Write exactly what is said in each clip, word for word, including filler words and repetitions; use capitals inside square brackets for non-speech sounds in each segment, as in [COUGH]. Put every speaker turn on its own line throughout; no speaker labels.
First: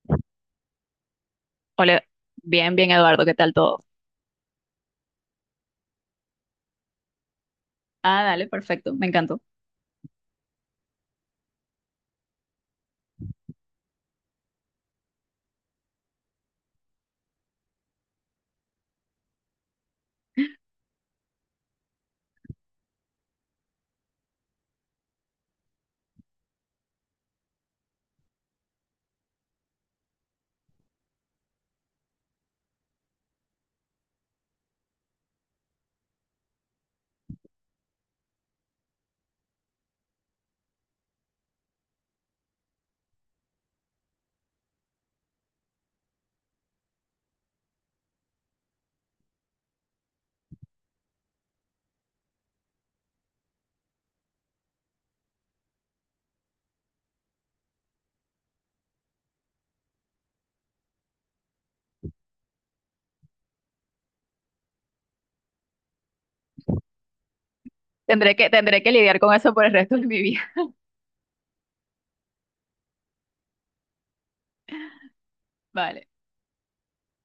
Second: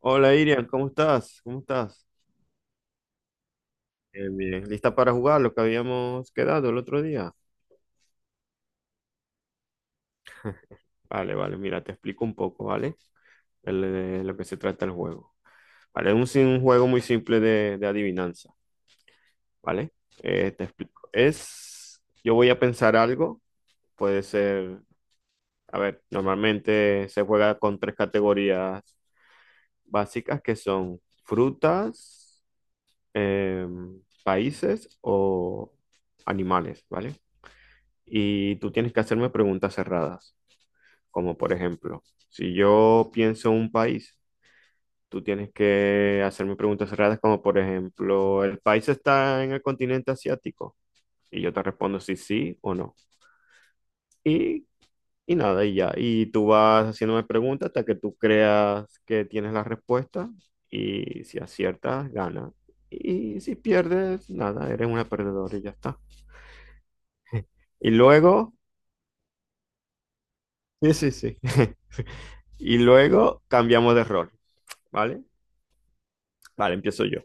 Hola Irian, ¿cómo estás? ¿Cómo
Hola,
estás?
bien, bien, Eduardo, ¿qué tal todo?
Bien, bien. ¿Lista para jugar lo que habíamos quedado el otro día?
Ah, dale, perfecto, me encantó.
Vale, vale, mira, te explico un poco, ¿vale? El- De lo que se trata el juego. Vale, es un, sim- un juego muy simple de, de adivinanza, ¿vale? Eh, te explico. Es, yo voy a pensar algo, puede ser, a ver, normalmente se juega con tres categorías básicas que son frutas, em, países o animales, ¿vale? Y tú tienes que hacerme preguntas cerradas, como por ejemplo, si yo pienso un país, tú tienes que hacerme preguntas cerradas, como por ejemplo, ¿el país está en el continente asiático? Y yo te respondo si sí o no. Y, y nada, y ya. Y tú vas haciéndome preguntas hasta que tú creas que tienes la respuesta y si aciertas, gana. Y si pierdes, nada, eres una perdedora y ya está. Y
Tendré que,
luego,
tendré que lidiar con eso por el resto de mi vida.
sí, sí, sí. [LAUGHS] Y luego cambiamos de rol. ¿Vale?
[LAUGHS] Vale,
Vale, empiezo yo.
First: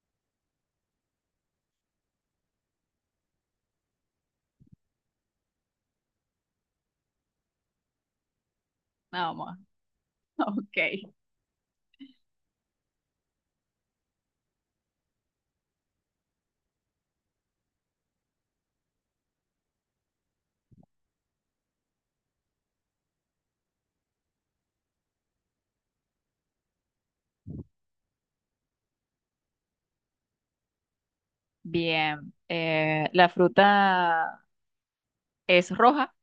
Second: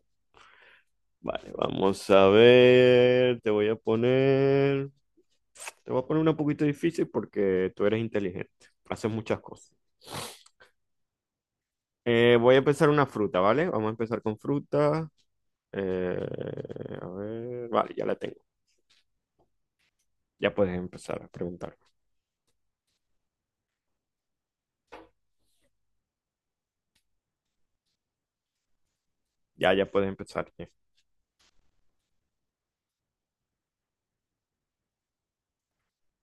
Vale, vamos a ver. Te voy a poner. Te voy a poner una poquito difícil porque tú eres inteligente. Haces muchas
vamos.
cosas.
Ok.
Eh, voy a empezar una fruta, ¿vale? Vamos a empezar con fruta. Eh, a ver. Vale, ya la tengo. Ya puedes empezar a preguntar. Ya, ya puedes empezar.
Bien. Eh, la fruta es roja.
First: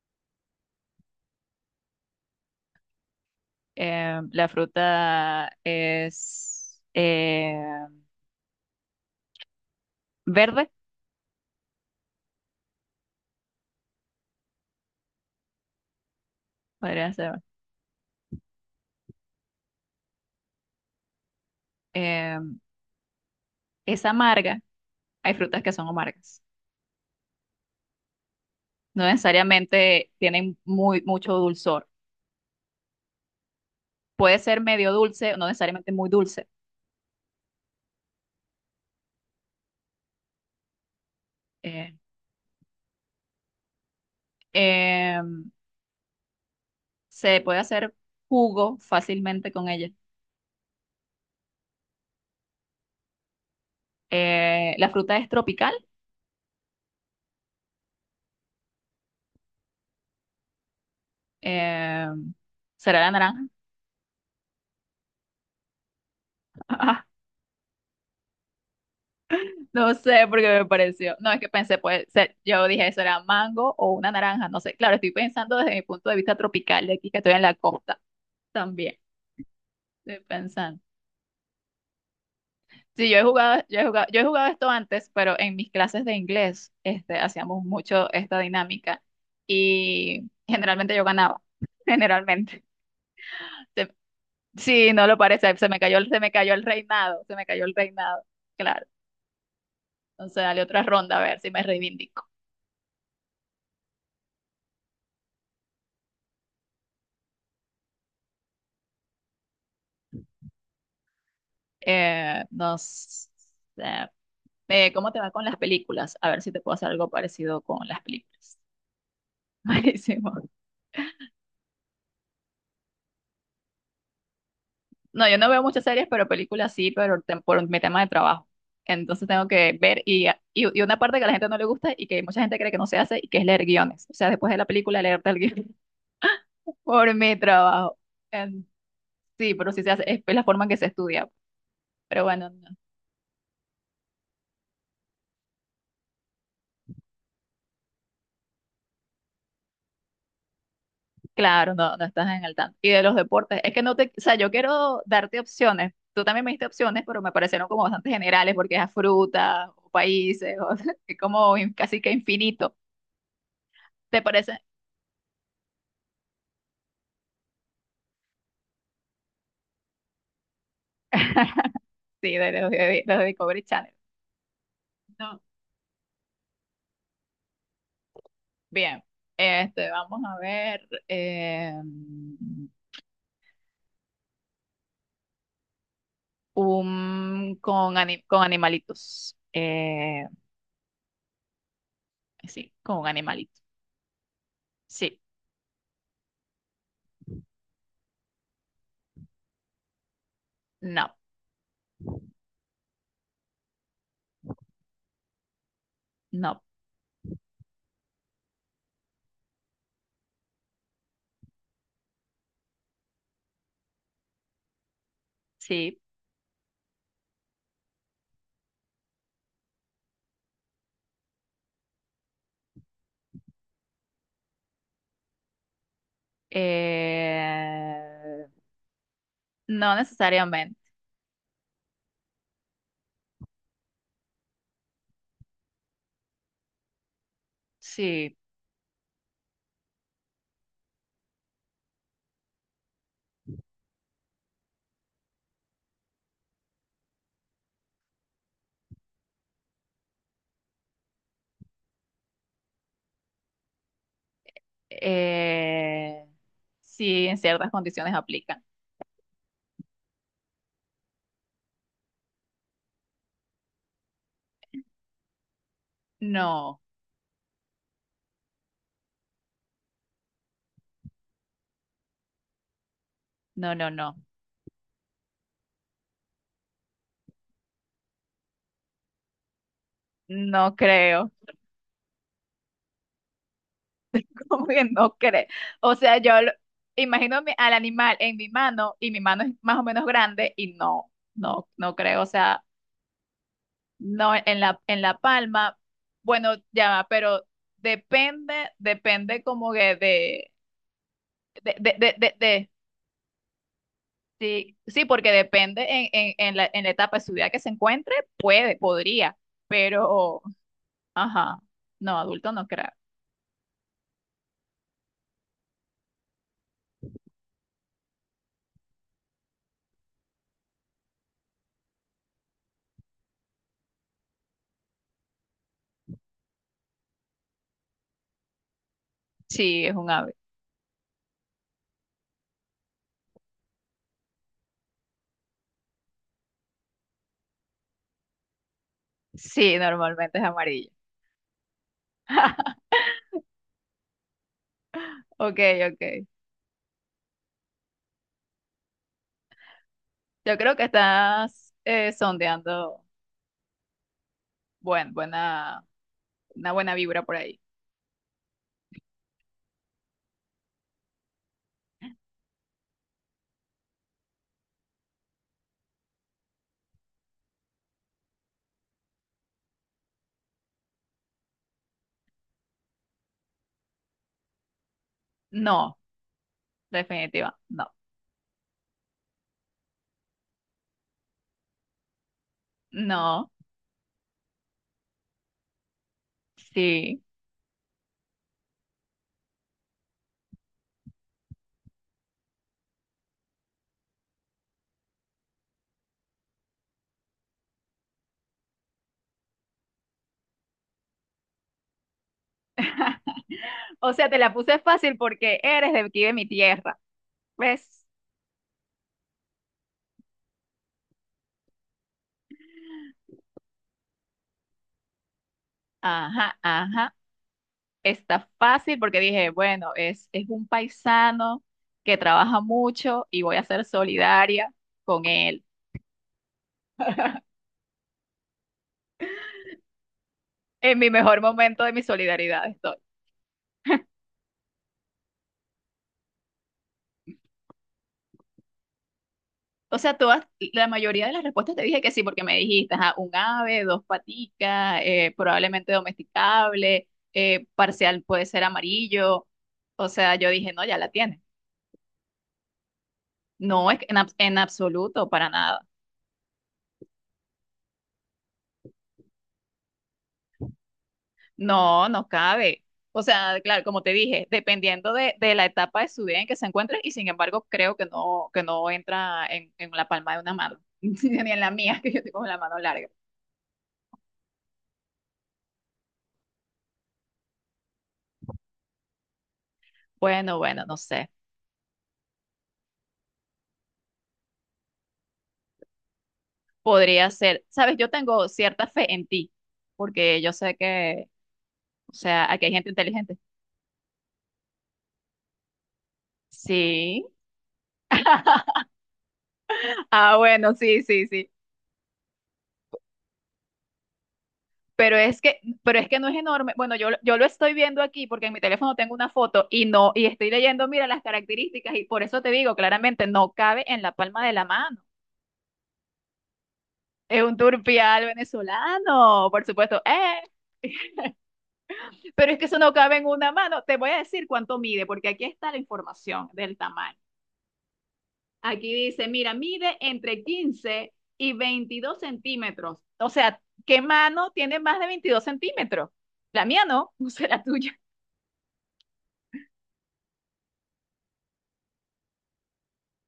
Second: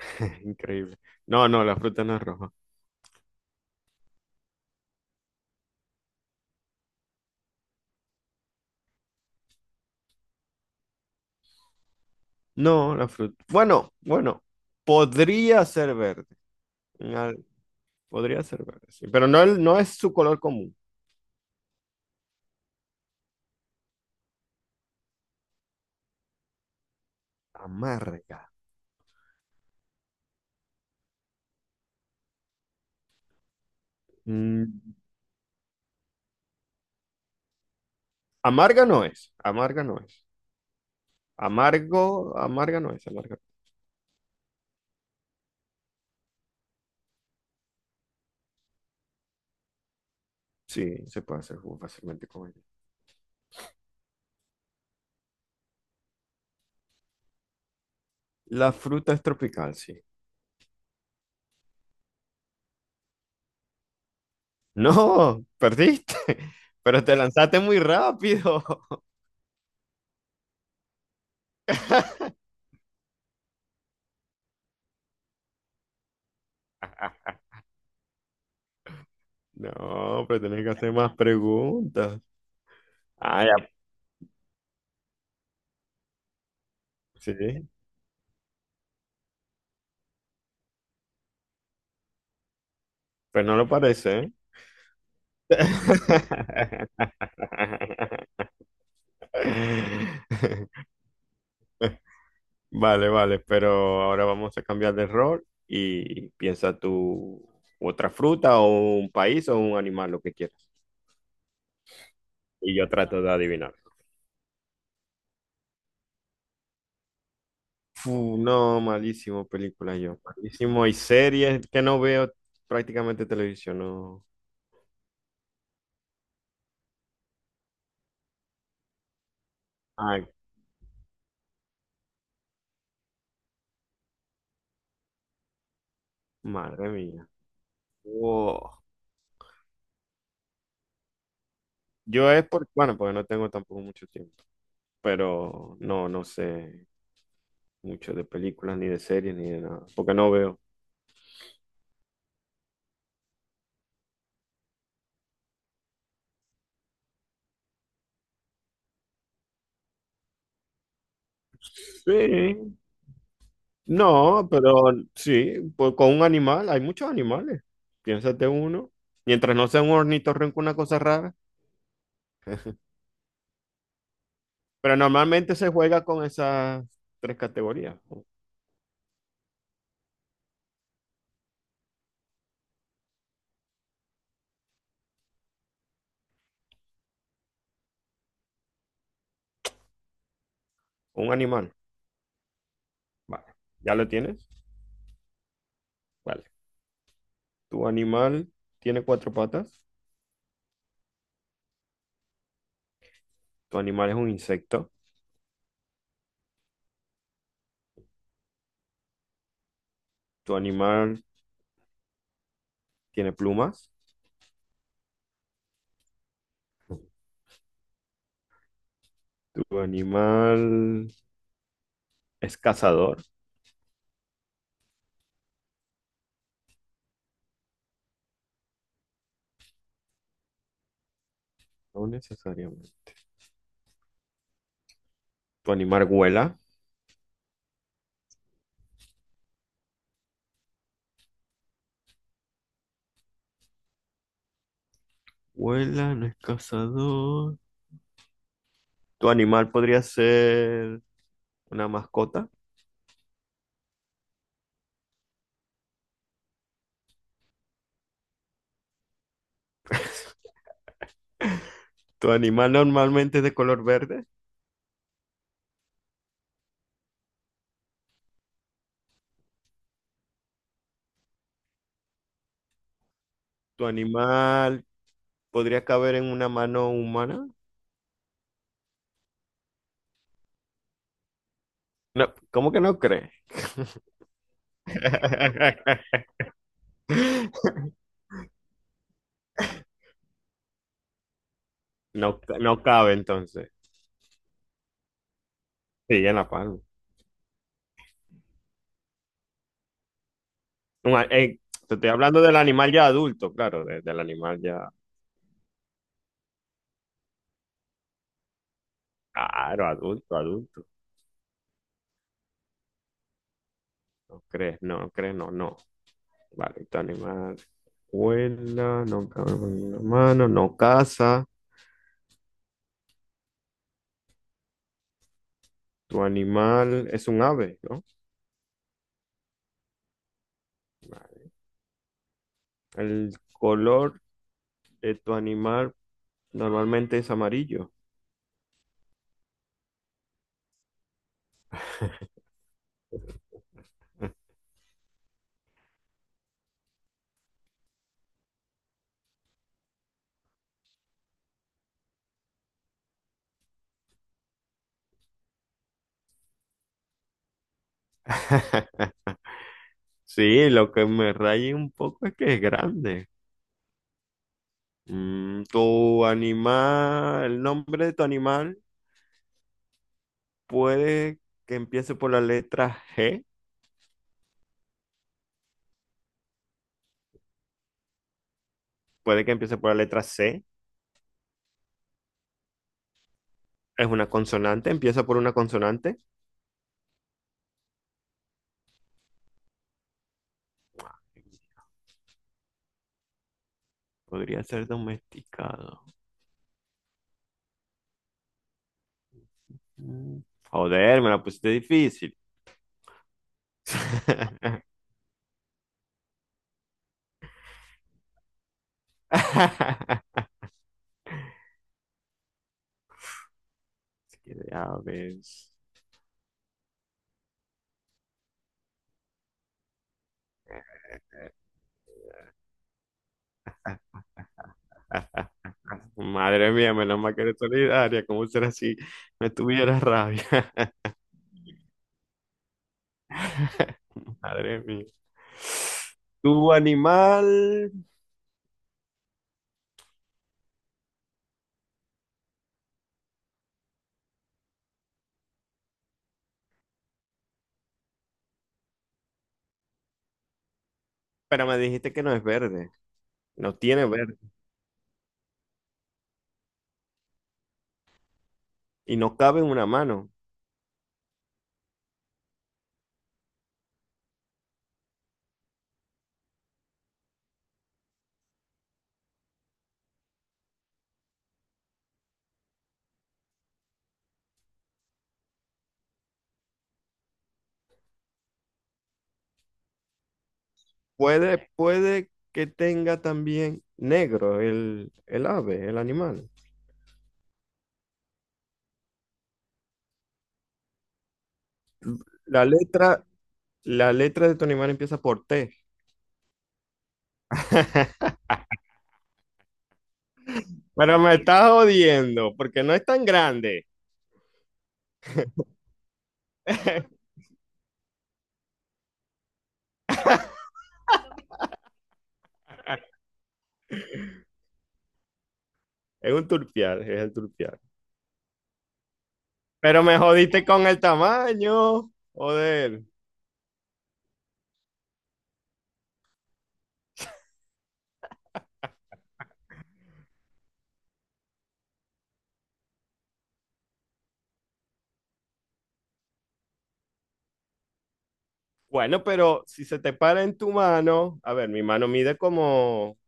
[LAUGHS] Increíble. No, no, la fruta no es roja.
eh, La fruta es eh, verde,
No, la fruta. Bueno, bueno. Podría ser verde.
podría
Una-
ser.
Podría ser verde, sí. Pero no, no es su color común.
eh, es amarga. Hay frutas que son amargas.
Amarga.
No necesariamente tienen muy, mucho dulzor. Puede ser
Mm,
medio dulce, no necesariamente muy dulce.
Amarga no es, amarga no es.
eh,
Amargo, amarga no es, amarga.
em, Se puede hacer jugo fácilmente con ella.
Sí, se puede hacer jugo fácilmente con ella.
Eh, la fruta es tropical.
La fruta es tropical, sí.
eh, ¿Será la naranja?
No, perdiste, [LAUGHS] pero te
[LAUGHS]
lanzaste muy rápido.
No sé porque me pareció. No, es que pensé, puede
[LAUGHS]
ser. Yo dije, ¿será mango o una naranja? No sé. Claro, estoy pensando desde mi punto de vista tropical de aquí, que estoy en la costa también. Estoy
No, pero tenés que
pensando.
hacer más preguntas.
Sí, yo he
Ah, ya,
jugado, yo he jugado, yo he jugado esto antes, pero en mis clases de inglés, este, hacíamos
sí,
mucho esta dinámica y generalmente yo ganaba. [LAUGHS] Generalmente.
pero no lo parece,
Sí, no lo parece, se me cayó, el- se me cayó el reinado, se me cayó el reinado, claro.
¿eh?
Entonces, dale
[LAUGHS]
otra ronda a ver si me reivindico.
Vale, vale, pero ahora vamos a cambiar de rol y piensa tú otra fruta o un país o un animal, lo que quieras.
Eh,
Y
no
yo trato
sé,
de adivinar.
eh, eh, ¿cómo te va con las películas? A ver si te puedo hacer algo parecido con las
Fu,
películas.
no, malísimo
[LAUGHS]
película yo.
Buenísimo.
Malísimo. Y series que no veo prácticamente televisión, no.
No, yo no veo muchas series, pero películas sí, pero tem- por mi tema de trabajo. Entonces tengo que ver y,
Ay,
y, y una parte que a la gente no le gusta y que mucha gente cree que no se hace y que es leer guiones. O sea, después de la película leerte el guión [LAUGHS]
madre
por
mía.
mi trabajo. En-
Wow.
sí, pero sí se hace, es la forma en que se estudia. Pero
Yo es
bueno,
por,
no,
bueno, porque no tengo tampoco mucho tiempo, pero no, no sé mucho de películas, ni de series, ni de nada, porque no veo.
claro, no, no estás en el tanto. Y de los deportes, es que no te, o sea, yo quiero darte opciones. Tú también me diste opciones, pero me parecieron como bastante generales porque es a frutas o países, o [LAUGHS] es como in- casi que infinito.
Sí,
¿Te
no,
parece?
pero sí, pues con un animal, hay muchos animales. Piénsate uno. Mientras no sea un ornitorrinco, una cosa rara.
[LAUGHS] Sí, de los de, los de Discovery Channel.
Pero
No.
normalmente se juega con esas tres categorías. Con
Bien, este, vamos a ver eh, un con, ani- con animalitos. Eh,
Un animal.
sí, con un
Vale.
animalito.
¿Ya lo tienes?
Sí,
Vale. Tu animal tiene cuatro patas.
no,
Tu animal es un insecto.
no,
Tu animal tiene plumas.
sí.
Tu animal es cazador.
Eh, no necesariamente.
No necesariamente. Tu animal vuela.
Sí.
Vuela, no es cazador. Tu animal podría ser una mascota.
Eh, sí, en ciertas condiciones aplican.
[LAUGHS] Tu animal normalmente es de color verde.
No, no,
Tu
no, no.
animal podría caber en una mano humana.
No creo.
No, ¿cómo que no crees?
[LAUGHS] ¿Cómo que no creo? O sea,
[LAUGHS]
yo lo- imagino mi- al animal en mi mano y mi mano es más o menos grande y no, no, no creo. O
No,
sea,
no cabe entonces.
no en la, en la palma.
Sí, en la
Bueno,
palma.
ya va, pero depende, depende como que de,
Un a- eh,
de, de,
Te estoy
de, de,
hablando del
de-
animal ya adulto, claro, de- del animal
Sí,
ya.
sí, porque depende en, en- en la, en la etapa de su vida que se encuentre, puede, podría,
Claro, adulto,
pero,
adulto.
ajá, no, adulto no creo.
No crees, no no crees, no, no. Vale, tu animal vuela, no cabe en una mano, no caza. Tu animal es un ave, ¿no?
Sí, es un ave.
El color de tu animal normalmente es amarillo.
Sí, normalmente es amarillo. [LAUGHS] Ok, ok. Yo creo que estás eh, sondeando buen, buena, una buena vibra por ahí.
[LAUGHS] Sí, lo que me raya un poco es que es grande. Mm, tu animal, el nombre de tu animal puede que empiece por la letra G,
No, definitiva, no,
puede que empiece por la letra C.
no,
Es una consonante, empieza por una consonante.
sí.
Podría ser domesticado. Mm, Joder, me la pusiste difícil.
O sea, te la puse
[LAUGHS]
fácil porque eres de aquí de mi tierra, ¿ves?
Es que, a ver.
Ajá, ajá. Está fácil porque dije, bueno, es, es un paisano que trabaja mucho y voy a ser solidaria con él.
Madre mía, menos mal que eres solidaria. ¿Cómo será si no tuviera rabia?
En mi mejor momento de mi solidaridad estoy.
[LAUGHS] Madre mía. Tu animal,
O sea, todas, la mayoría de las respuestas te dije que sí, porque me dijiste, ajá, un ave, dos paticas, eh, probablemente domesticable, eh, parcial puede ser amarillo. O sea, yo dije, no, ya la tiene.
pero me dijiste que no es verde, no
No, es que
tiene
en, abs-
verde
en absoluto, para nada.
y no cabe en una mano.
No, no cabe. O sea, claro, como te dije, dependiendo de, de la etapa de su vida en que se encuentre, y sin embargo, creo que no, que no entra en, en la palma de una mano, [LAUGHS] ni en la mía, que yo tengo la mano larga. Bueno, bueno, no sé.
Puede, puede que tenga también negro el, el ave, el animal.
Podría ser. Sabes, yo tengo cierta fe en ti, porque yo sé que, o sea,
La
aquí hay gente
letra,
inteligente.
la letra de tu animal empieza por T.
Sí. [LAUGHS] Ah, bueno, sí,
Pero
sí,
me
sí.
estás jodiendo, porque no es tan grande.
Pero es que, pero es que no es enorme. Bueno, yo, lo-
[LAUGHS]
yo lo estoy viendo aquí porque en mi teléfono tengo una foto y no, y estoy leyendo, mira, las características, y por eso te digo, claramente no cabe en la palma de la mano.
Es un turpial, es el
Es un
turpial.
turpial venezolano, por supuesto.
Pero me jodiste
¡Eh!
con el
[LAUGHS]
tamaño.
Pero es que eso no
Joder.
cabe en una mano. Te voy a decir cuánto mide, porque aquí está la información del tamaño. Aquí dice, mira, mide entre quince y veintidós centímetros. O sea, ¿qué mano tiene más de veintidós centímetros? La mía no, [LAUGHS] o sea, la tuya.
Bueno, pero si se te para en tu mano, a ver, mi mano mide como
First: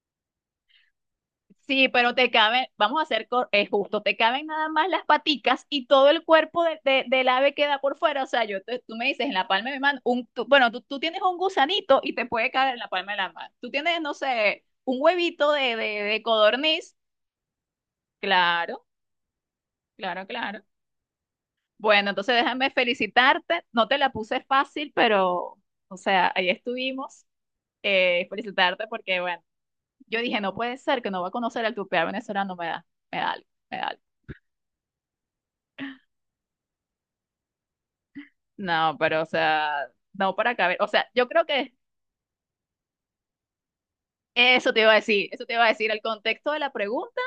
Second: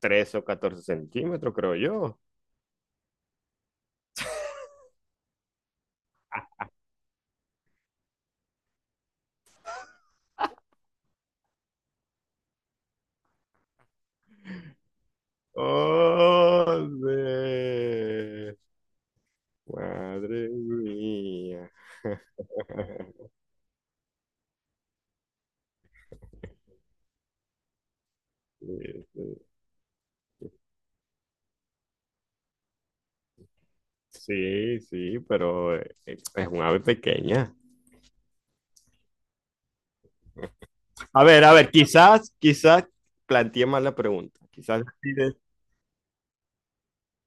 trece o catorce centímetros, creo
Sí, pero
yo.
te caben, vamos a hacer cor- eh, justo, te caben nada más las paticas y todo el cuerpo de- de- del ave queda por fuera. O sea, yo te- tú me dices en la palma de mi mano, un, tú- bueno, tú, tú tienes un gusanito y te puede caer en la palma de la mano. Tú tienes, no sé, un huevito de, de, de
Joder.
codorniz. Claro, claro,
Madre
claro.
mía.
Bueno, entonces déjame
[LAUGHS]
felicitarte. No te la puse fácil, pero, o sea, ahí estuvimos. Eh, felicitarte porque, bueno,
Sí,
yo dije, no puede ser que no va a conocer al tupé venezolano, me da, me da algo, me da algo.
sí, sí, pero eh, es un ave pequeña.
No, pero o sea, no para caber. O sea,
A
yo
ver,
creo
a ver,
que
quizás, quizás planteé mal la pregunta.
eso te
Quizás
iba a decir,
pides.
eso te iba a decir. El contexto de la pregunta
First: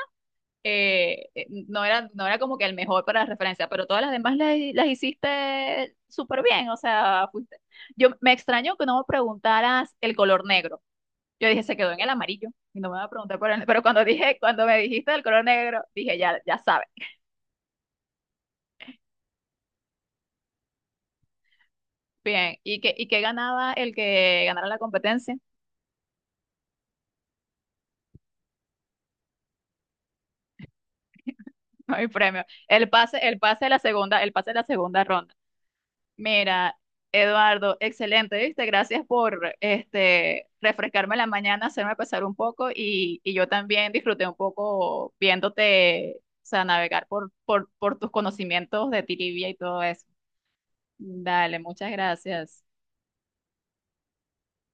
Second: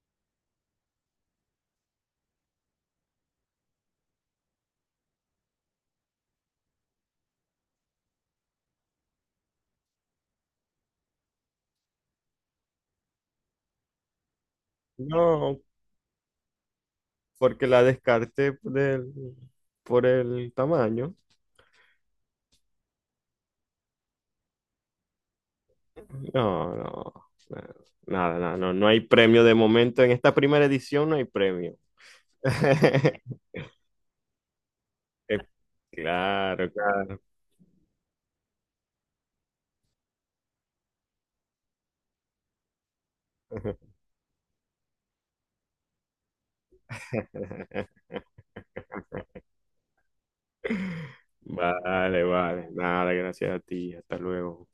eh, eh, no era, no era como que el mejor para referencia, pero todas las demás las, las hiciste súper bien. O sea, fuiste- yo me extraño que no me preguntaras el color negro. Yo dije, se quedó en el amarillo y no me va a preguntar por el- pero cuando dije, cuando me dijiste el color
No,
negro, dije, ya, ya sabes.
porque la descarté por el, por el tamaño.
Bien, ¿y qué, ¿y qué ganaba el que ganara la competencia? [LAUGHS]
No, no, no, nada, nada, no, no hay premio de momento. En esta primera edición no hay premio.
No hay premio. El pase, el
[LAUGHS]
pase de la segunda, el pase de la segunda ronda.
Eh, Claro,
Mira,
claro.
Eduardo, excelente, ¿viste? Gracias por este, refrescarme la mañana, hacerme pasar un poco y, y yo también disfruté un poco viéndote, o sea, navegar por, por, por
[LAUGHS]
tus conocimientos de trivia y todo eso. Dale, muchas
Vale,
gracias.
vale. Nada, gracias a ti. Hasta luego.